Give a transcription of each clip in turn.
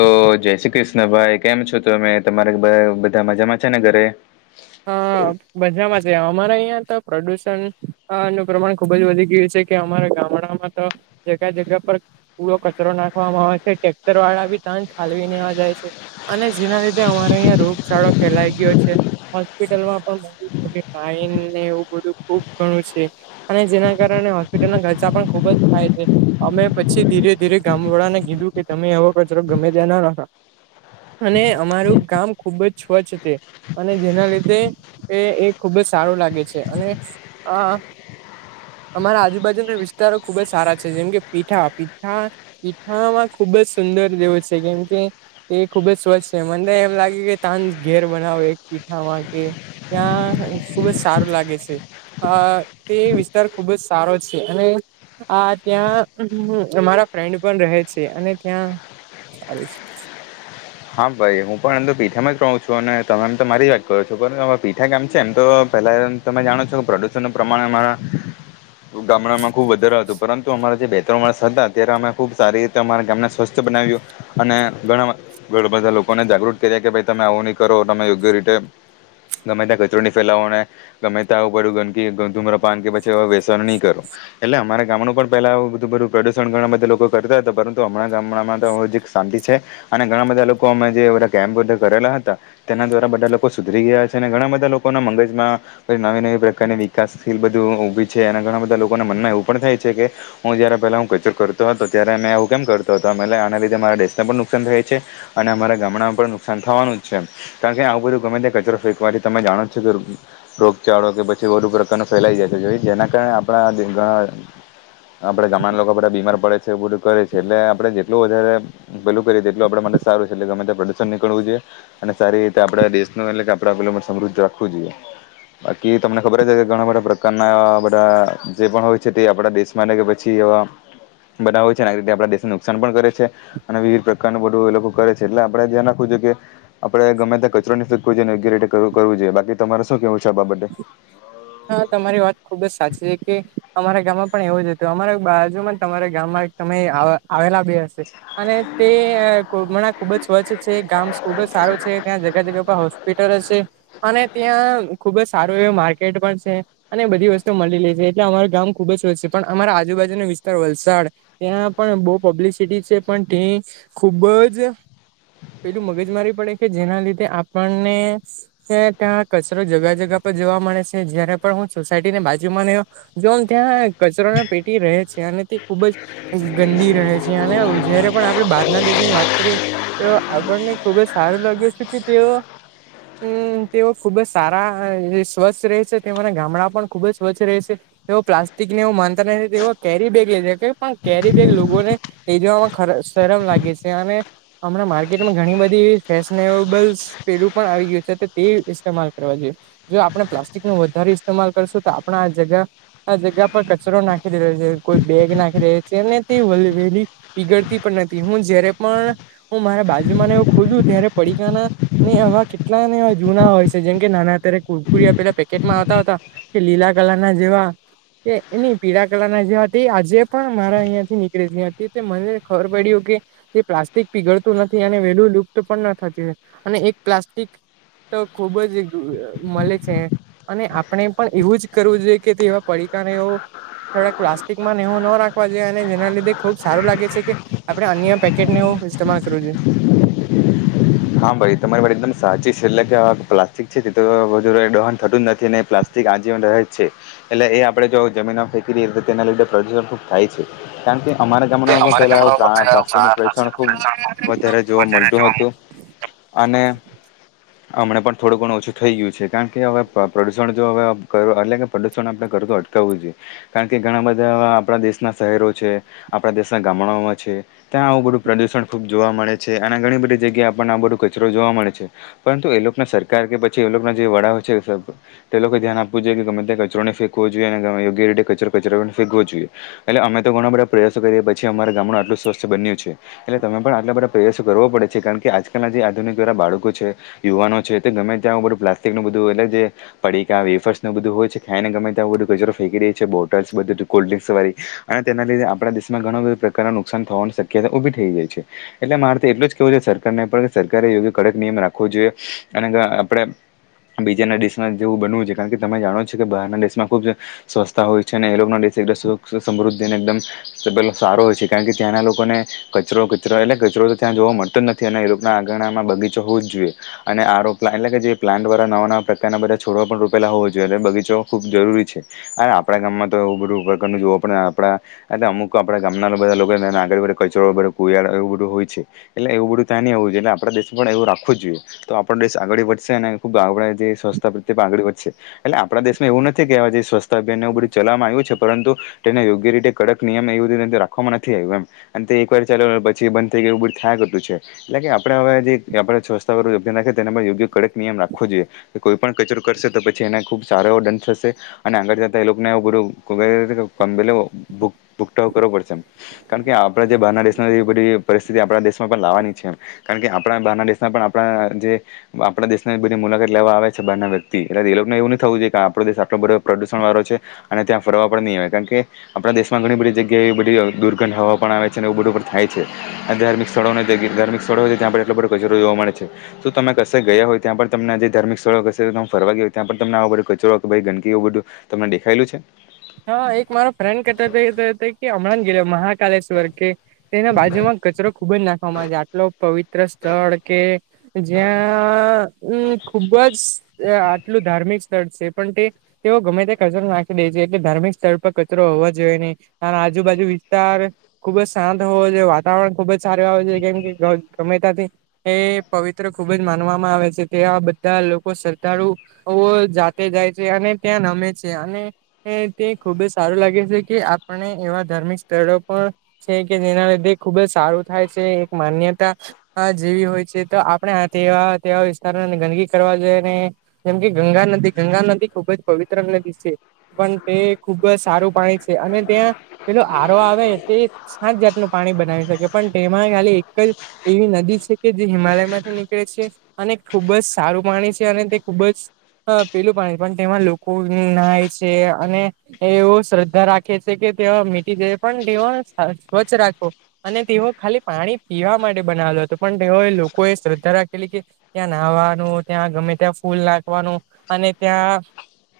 તો જય શ્રી કૃષ્ણ ભાઈ કેમ છો તમે તમારે બધા મજામાં છે ને ઘરે હ મજામાં છે અમારા અહિયાં તો પ્રદુષણનું પ્રમાણ ખુબ જ વધી ગયું છે. કે અમારા ગામડામાં તો જગ્યા જગ્યા પર. પૂરો કચરો નાખવામાં આવે છે ટટેક્ટર વાળા બી તંજ ખાલવી વા જાય છે. અને જેના લીધે અમારો અહંયા રોગચાળો ફેલાઈ ગયો છે. હોસ્પિટલમાં પણ મો મોટી લાઈનને એવું બધું ખુબ ઘણું છે. અને જેના કારણે હોસ્પિટલના ખર્ચા પણ ખુબ જ થાય છે. અમે પછી ધીરે ધીરે ગામ વાળા ને કીધું કે તમે એ વ કચરો ગમે ત્યાં ના નાખ અને અમારું ગામ ખુબ જ સ્વચ્છ છે. અને જેના લીધે એ એ ખૂબ જ સારું લાગે છે અને આ અમારા આજુબાજુના વિસ્તારો ખુબ જ સારા છે જેમ કે પીઠા પીઠા પીઠામાં ખુબ જ સુંદર જેવું છે કેમ કે તે એ ખુબ જ સ્વચ્છ છે મને એમ લાગે કે તાન ઘેર બનાવો એક. પીઠામાં કે ત્યાં ખુબ જ સારું લાગે છે. હા તે વિસ્તાર ખુબ જ સારો છે અને હા ત્યાં અમારા ફ્રેન્ડ પણ રહે છે અને ત્યાં હું છે. હા ભાઈ હું પણ એમ તો પીઠામાં જ રહું છું અને તમે એમ તો મારી જ વાત કરો છો પરુ પીઠા કામ છે એમ તો પેલા તમે જાણો છો કે પ્રદૂષણ ન પ્રમાણે અમારા ગામડામાં ખુબ વધારે હતું પરંતુ અમારા જે બે ત્રણ માણસ હતા ત્યારે અમે ખુબ સારી તમારા ગામને સ્વસ્થ બનાવ્યું અને ઘણા ઘણા બધા લોકોને જાગૃત કર્યા કે ભાઈ તમે આવું નહી કરો તમે યોગ્ય રીતે ગમે તે કચરોની ફેલાવવાને ગમે ત આવું પડ્યું ગંદકીધૂમ્ર પાન કે પછી હવે વસણ નહી કરો. એટલે અમારા ગામડું પણ પેલાું બધું બધું પ્રદુષણ ઘણા બધા લોકો કરતા હતા પરંતુ હમણાં ગામડામાં તો હજી શાંતિ છે. અને ઘણા બધા લોકો અમે જે બધા કેમ્પધ કરેલા હતા. તેના દ્વારા બધા લોકો સુધરી ગયા છે અને ઘણા બધા લોકોના મગજમાં પછી નવી નવી પ્રકારની વિકાસશીલ બધું ઊભી છે અને ઘણા બધા લોકોના મનમાં એવું પણ થાય છે કે હું જયારે પેલા હું કચર કરતો હતો ત્યારે અમે હું કેમ કરતો હતો અમે આના લીધે મારા દેશને પણ નુકસાન થાય છે. અને અમારે ગામડામાં પણ નુકસાન થવાનું જ છે. કારણ કે આવું બધું ગમે તે કચરો ફેકવાથી તમે જાણો જ છો રોગચાળો કે પછી વધુ પ્રકારનો ફેલાઈ જાય છે જો જેના કારણે આપણા ઘણા આપણે ગામડા ના લોકો બધા બીમાર પડે છે એવું બધું કરે છે એટલે આપણે જેટલું વધારે પેલું કરી તે એટલું આપડે માટે સારું છે એટલે ગમે ત્યા પ્રદુષણ નીકળવું જોએ અને સારી રીતે આપડા દેશ ન એટલે કે આપ પે સમૃદ્ધ રાખવું જોઈએ. બાકી તમને ખબર છે કે ઘણા બધા પ્રકારના બધા જે પણ હોય છે તે આપણા દેશ માને કી પછી એવા. બધા હોય છે અને આ રીતે આપણા દેશને નુકસાન પણ કરે છે અને વિવિધ પ્રકારનું બધું એ લોકો કરે છે એટલે આપડે ધ્યાન રાખવું જો કે. આપણેે ગમે ત્યાં કચરો ની ફેકવો જોઈએ અને યોગ્ય રીતે કરવુ કરવુ જોઈએ બાકી તમારે શું કેવું છે આ બાબતે. હા તમારી વાત ખુબ જ સાચી છે કે અમારા ગામમાં પણ એવો જ હતુ અમારા બાજુમાં તમારા ગામમાં તમે આ આવેલા બી હશે. અને તે કોમણા ખુબ જ સ્વચ્છ છે ગામ ખુબ જ સારું છે ત્યાં જગ્યા જગ્યા પર હો બેટર હશે અને ત્યાં ખુબ જ સારું એવું માર્કેટ પણ છે. અને બધી વસ્તુ મળી લે છે એટલે અમારા ગામ ખુબ જ સ્વચ્છ છે પણ અમારા આજુબાજુનો વિસ્તાર વલસાડ ત્યાં પણ બહુ પબ્લિસિટી છે પણ તે્યા ખુબ જ પેલું મગજ મારી પડે કે જેના લીધે આપણને ત્યાં તો કચરો જગા જગા પર જોવા મળે છે જયારે પણ હું સોસાયટી ને બાજુમાંને જો ત્યાં કચરોના પેટી રહે છે અને તે ખુબજ ગંદી રહે છે અને જયારે પણ આપણેે બહારના દેશની વાત કરીએ તે આપણને ખુબ જ સારું લાગે છે કે તેઓ હમ તેઓ ખુબ જ સારા હે સ્વચ્છ રહે. છે તે મારા ગામડા પણ ખુબ જ સ્વચ્છ રહેશે. એ પ્લાસ્ટિક ને એવું માનતા નથી તો એ કેરી બેગ એ છે કે પણ કેરી બેગ લોકોને. લઈ જવામાં ખ શરમ લાગે છે અને. હમણાં માર્કેટમાં ઘણી બધી એવી ફેશનેબલ પેલું પણ આવી ગયું છે તો તેવું ઇસ્તેમાલ કરવા જોઈએ. જો આપણે પ્લાસ્ટિક નો વધારે ઇસ્તેમાલ કરશું તો આપણા આ જગા આ જગ્યા પર કચરો નાખી રહ્યો છે કોઈ બેગ નાખી રહ્યો છે ને તે વે વેહલી પીગડતી પણ નથી હું જયારે પણ હું મારા બાજુમાંને એવું ખુલું ત્યારે પડીકાના. ને એવા કેટલા ને એવા જૂના હોય છે જેમ કે નાના અત્યારે કુરકુરયા પેલા કેકમાં આવતા હતા કે લીલા કલર ના જેવા. કે એની પીળા કલરના જે હતી એ આજે પણ મારા અહીં થી નીકળેની હતી તો મને ખબર પડ્યું કે. એ પ્લાસ્ટિક પીગળતું નથી અને વેલું લુપ્ત પણ ન થતી અને એક પ્લાસ્ટિક. તો ખુબ જ મળે છે. અને આપણે પણ એવું જ કરવું જોઈએ કે તેવા પડીકાને એવું થોડાક પ્લાસ્ટિકમાં નેવું ન રાખવા જોઈએ અને જેના લીધે ખુબ સારું લાગે છે કે આપડે અન્ય પેકેટ નેવું ઇસ્તેમાલ કરવું જોઈએ. હા ભાઈ તમારી વાત એકદમ સાચી છે એટલે કે પ્લાસ્ટિક છે તે તો વધુ દહન થતું જ નથી અને પ્લા. આ જીવન રહે છે. એટલે એ આપણેે જો જમીન મા ફેંકી તો તેના લીધે પ્રદૂષણ ખુબ થાય છે કારણ કે. અમારા ગામડામાં પણ અમારા પહેલાં પ્રા પ્લાસ્ટિક નુ જમાનામાં પેચણ ખૂબ પેલા વધારે જોવા વધારે મળતું હતું. અને. હમં પણ થોડું ઘણું ઓછું થઈ ગયું છે કારણ કે હવે પ્રદૂષણ જો હવે એટલે કે પ્રદૂષણ આપણે કરગટ કરવું જોઈએ કારણ કે ઘણા બધા આપણા દેશના શહેરો છે. આપણા દેશના ગામડાઓમાં છે ત્યાં આવું બધું પ્રદુષણ ખુબ જોવા મળે છે અનેના ઘણી બધી જગ્યાએ પણ આ બધો કચરો જોવા મળે છે પરંતુ એ લોકો ના સરકાર કે પછી એ લોકોના જે વડાઓ છે. તે લોકો ધ્યાન આપવું જોઈએ કે ગમે ત્યાં કચરોને ફેકવો જોએ અનેમે યોગ્ય રીતે કચરો કચરોને ફેકવો જોઈએ એટલે અમે તો ઘણા બધા પ્રયાસો કરીએ પછી અમારા ગામડું આટલું સ્વસ્થ બન્યું છે. એટલે તમે પણ આટલા બધા પ્રયાસો કરવો પડે છે કારણ કે આજ જે આધુનિકળા બાળકો છે યુવાનો છે તે ગમે ત્યાં બધું પ્લાસ્ટિક નું બધું એટલે પડીકા વેફર્સ નું બધું હોય છે ખાયને ગમેતા બધું કચરો ફેંકી દે છે બોલ્સ બધું કોલ્ડ્રિંક્સ હોઈ અને તેના લીધે આપણા દેશમાં ઘણા બધા પ્રકારના નુકસાન થવાની શક્યતા ઉભી થઈ ગઈ છે. એટલે મારે તો એટલું જ કેવું છે સરકાર ને પણ સરકારે યોગ્ય કડક નિયમ રાખવો જોઈએ અને આપડે બીજાના દેશમાં જેવું બનવું છે કારણ કે તમે જાણો છો કે બહારના ડેશમાં ખૂબ જ સ્વસ્થતા હોય છે અને એ લોકો સમૃદ્ધિ અને એકદમ પેલો સારો હોય છે કારણ કે ત્યાંના લોકોને કચરો કચરો એટલે કચરો તો ત્યાં જોવા મળતો જ નથી અને એ લોકો ના આંગણા માં બગીચો હોવું જ જોઈએ અને આરો પ્લા એટલે કે જે પ્લાન્ટ દ્વારા નવા નવા પ્રકારના બધા છોડવા પણ રૂપેલા હોવો જોઈએ એ બગીચા ખૂબ જરૂરી છે. અરે આપણા ગામમાં તો એ બધું પ્રકારનું જોવો પણડ આપડા એટલે અમુક આપડા ગામના લોકો બધા લોકો આગળ કચરો એવું બધું હોય છે. એટલે એવું બધું ત્યા નની એવુંઈએટ આપ દેશ પણ એવ રાખું જોઈએ તો આપણો દેશ આગળ વધશે અને ખુબ સ્વરછતા પ્રત્યે આગળ વધશે એટલે આપણા દેશમાં એવું નથી કે આ જે સ્વસ્થતા અભિયાનને એવ બધું ચલાવામાં આવ્યું છે પરંતુ તેને યોગ્ય રીતે કડક નિયમ એવી રીતે રાખવામાં નથી આવ્યું એમ અને તે એક વાર ચાલ પછી બંધ થઈ ગયું એ બું થયા ગતું છે. એટલે કે આપણે હવે જે આપણે સ્વચસ્છ અભ્યાન રાખએ તેના પર યોગ્ય કડક નિયમ રાખવો જોઈએ કોઈ પણ કચરો કરશે તો પછી એને ખુબ સારો એવો દંડ થશે અને આગળ જતા એ લોકોને [unintelligible] કરવો પડશે કારણ કે આપણે જે બહારના દેશમાં એ બધી પરિસ્થિતિ આપણા દેશમાં પણ લાવવાની છે. કારણ કે આપણા બારના દેશના પણ આપણા જે આપણા દેશની બધી મુલાકાત લેવા આવે છે બાર ના વ્યક્તિ એટલે એ લોકોને એવું ન થવું જોઈ કે આપણો દેશ આટલો બધો પ્રદુષણ વાળો છે. અને ત્યાં ફરવા પણ નહીં આવે કારણ કે આપણા દેશમાં ઘણી બધી જગ્યાએ એવી બધી દુર્ગંધ હવા પણ આવે છે અને એવું બધું પણ થાય છે અને ધાર્મિક સ્થળોને ધાર્મિક સ્થળો હોય ત્યાં પણ એટલો બધો કચરો જોવા મળે છે. શું તમે કશે ગયા હોય ત્યાં પણ તમને જે ધાર્મિક સ્થળો કશે ફરવા ગયોય ત્યાં પણ તમને આવ કચરો ગંદકી એવું બધું તમને દેખાયેલું છે. હા એક મારો ફ્રેન્ડ કેતો હમણાં જ [unintelligible] કલેશ્વર કે તેના બાજુમાં કચરો ખુબ જ નાખવામાં આવે આટલો પવિત્ર સ્થળ કે જ્યાંમ ખુબ જ આટલું ધાર્મિક સ્થળ છે પણ તે તેઓ ગમે તે કચરો નાખી દે છે. ધાર્મિક સ્થળ પર કચરો હોવા જોઈએ નહી આ આજુબાજુ વિસ્તાર ખુબ જ શાંત હોવો જોઈએ વાતાવરણ ખુબ જ સારું આવે છે કેમ કે ગમેતા એ પવિત્ર ખૂબ જ માનવામાં આવે છે ત્યાં બધા લોકો શ્રધ્ધાડુ જાતે જાય છે અને ત્યાં નમે છે અને તે ખુબ સારું લાગે છે કે આપણે એવા ધાર્મિક સ્થળો પણ છે કે જેના લીધે ખુબ જ સારું થાય છે એક માન્યતા હા, જેવી હોય છે તો આપડણે આ તેવા તેવા વિસ્તારો ગંદકી કરવા જોઈએ ને જેમ કે ગંગા નદી ગંગા નદી ખુબ જ પવિત્ર નદી છે. પણ તે ખુબ જ સારું પાણી છે અને ત્યાં પેલો આરો આવે એ તે સાત જાતનું પાણી બનાવી શકે પણ તેમાં ખાલી એક જ એવી નદી છે કે જે હિમાલયમાંથી નીકળે છે. અને ખૂબ જ સારું પાણી છે અને તે ખૂબ જ હ પેલું પણ પણ તેમાં લોકો નાય છે અને એવું શ્રદ્ધા રાખે છે કે તે મીટી જઈ પણ દેવો સ્વચ્છ રાખો અને તેઓ ખાલી પાણી પીવા માટે બનાવેલો હતો પણ તેઓ લોકોએ શ્રદ્ધા રાખેલી કે ત્યાં નાહવાનું ત્યાં ગમે ત્યાં ફૂલ નાખવાનું અને ત્યાં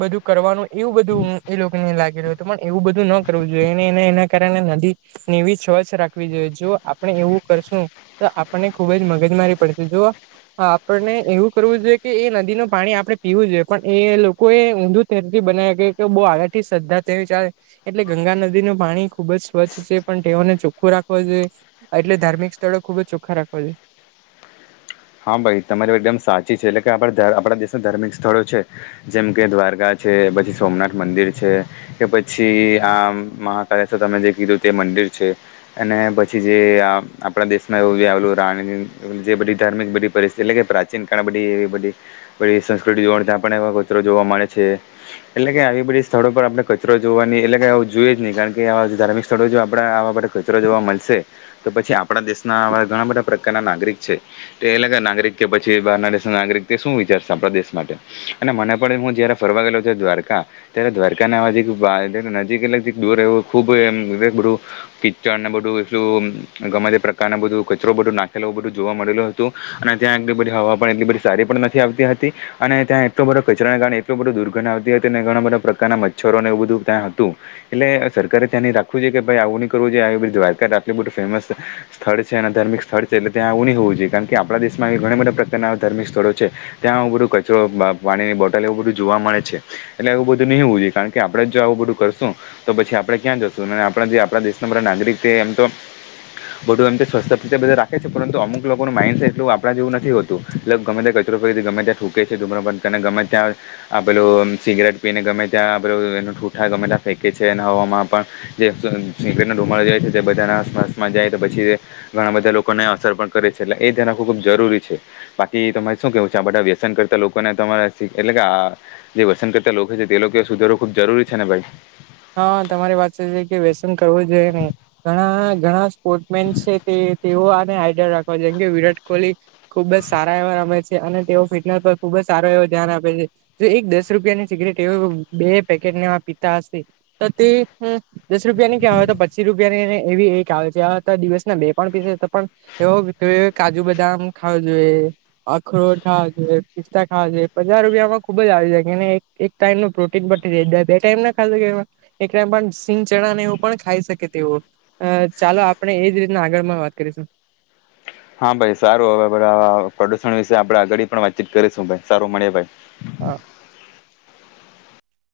બધું કરવાનું એવું બધું એ લોકોને લાગી રહ્યું હતું પણ એવું બધું ન કરવું જોઈએને એને એના કારણે નદી ને એવી સ્વચ્છ રાખવી જોઈએ જો આપણે એવું કરશું તો આપણને ખુબ જ મગજ મારી પડશે જુઓ હા, આપણને એવું કરવું જોઈએ કે એ નદી નું પાણી આપડણે પીવું જોઈએ પણ એ લોકો એ ઊંધું તે ધી બનાઇ ગયું કે બહું આગથી શ્ર્ધા તે વિચારે એટલે ગંગા નદીનું પાણી ખુબ જ સ્વચ્છ છે પણ તેઓને ચોખ્ખું રાખવો જોએ. એટલે ધાર્મિક સ્થળો ખુબ જ ચોખા રાખવા જોઈએ. હા, ભાઈ તમારી એકદમ સાચી છે. એટલે કે આપડા આપડા દેશના ધાર્મિક સ્થળો છે જેમ કે દ્વારકા છે પછી સોમનાથ મંદિર છે. કે પછી આ મહાકાલેશ્વર તમે જે કીધું તે મંદિર છે. અને પછી જે આપડા દેશમાં એવું આવેલું રાણી જે બધી ધાર્મિક બધી પરિસ્થિતિ એટલે કે પ્રાચીન કળ બધી એવી બધી પછી સંસ્કૃતિ જોવા ત્યાં પણ એ કચરો જોવા મળે છે. એટલે કે આવી બધી સ્થળો પર આપડે કચરો જોવાની એટલે કે આવું જોઈએ જ નહી કારણ કેવા ધાર્મિક સ્થળો જો આપડે આવા બધા કચ ચરો જોવા મળશે તો પછી આપડા દેશના ઘણા બધા પ્રકારના નાગરિક છે. તે અલગ નાગરિક કે પછી બારના દેશ નાગરિક શું વિચારશે આપડા દેશ માટે? અને મને પણ હું જયારે ફરવા ગેલો છ દ્વારકા ત્યારે દ્વારકા નાવા નજીક દોર એવ ખુબ એમ એ બધું કિચડને બધું એલું ગમે તે પ્રકારના બધું કચરો બધું નાખેલો બધું જોવા મળેલું હતું અને ત્યાં એટલી બધી હવા પણ એટલી બધી સારી પણ નથી આવતી હતી અને ત્યાં એટલો બધો કચરા ના કારણે બધું દુર્ગંધન આવતી હતી અને ઘણા બધા પ્રકારના મચ્છરોને એવું બધું ત્યાં હતું એટલે સરકારે ત્યાંની રાખવું છે કે ભાઈ આવું નઈ કરવું જો દ્વારકા આટલું બધું ફેમસ સ્થળ છે અને ધાર્મિક સ્થળ છે એટલે ત્યાં આવવું નહી હોવું જોઈએ કારણ કે આપડા દેશમાં ઘણા બધા પ્રકારના ધાર્મિક સ્થળો છે ત્યાં આવું બધું કચરો પાણીની બોટલ એવું બધું જોવા મળે છે એટલે એવું બધું નહીં હોવ જોએ કારણ કે આપડે જો આવું બધું કરશું તો પછી આપડે ક્યાં જશું અને આપડા જે આપણા દેશના બધા નાગરિક છે એમ તો બધું એમ તો સ્વસ્તા બધા રાખે છે પરંતુ અમુક લોકોનું માઇન્ડસે એટલું આપડા જેવું નથી હોતું. એટલે ગમે ત્યાં કચરો ફરી ગમે ત્યાં થૂંકે છે ધુમ અને ગમે ત્યાં આપેલું આમ સિગરેટ પીને ગમે ત્યાં આપેલું એ ઠૂઠા ગમે ત્યાં ફેંકે છે હવામાં પણ જે અસર જુમા જાય છે તે બધા આસપાસમાં જાય પછી ઘણા બધા લોકોને અસર પણ કરે છે એટલે એ ધ્યાન રાખવું ખૂબ જરૂરી છે. બાકી તમારે શું કેવું છે આ બધા વ્યસન કરતા લોકોને તમારા સે એટલે કે આ જે વસંત કરતા લોકો છે તે લોકો સુધારવું ખુબ જરૂરી છે ને ભઈ હા, તમારી વાત સાચી છે કે વ્યસન કરવું જોઈએ ને ઘણા ઘણા સ્પોર્ટ મેન છે તે તેઓ આને હાઈડર રાખવા છે જેમ કે વિરાટ કોહલી ખુબ જ સારા એવા રમે છે અને તેઓ ફિટનેસ પર ખુબ જ સારો એવો ધ્યાન આપે છે. જો એક દસ રૂપિયાની સિગરેટ એવ બે પેકેટને પીતા હશે, તો તે દસ રૂપિયાની ક્યાં આવેય તો પચીસ રૂપિયાનીને એવી એક આવે છે આ દિવસના બે પણ પીસે પણ એવ કાજુ બદામ ખાવ જોએ. અખરોટ ખાવા પિસ્તા ખાવા છે પજાર રૂપિયામાં ખુબ જ આવે જ કેને એક ટાઈમ નું પ્રોટીન પટી રાય બે ટાઈમ ના ખા એમાં. એક ટાઈમ પણ સિંગ ચણાને એવું પણ ખાઈ શકે તેવું. અ ચાલો આપણે એજ રીતના આગળ માં વાત કરીશું. હા ભાઈ સારું હવે પ્રદુષણ વિશે આપણે આગળ પણ વાતચીત કરીશું ભાઈ સારું મળે ભાઈ. હા.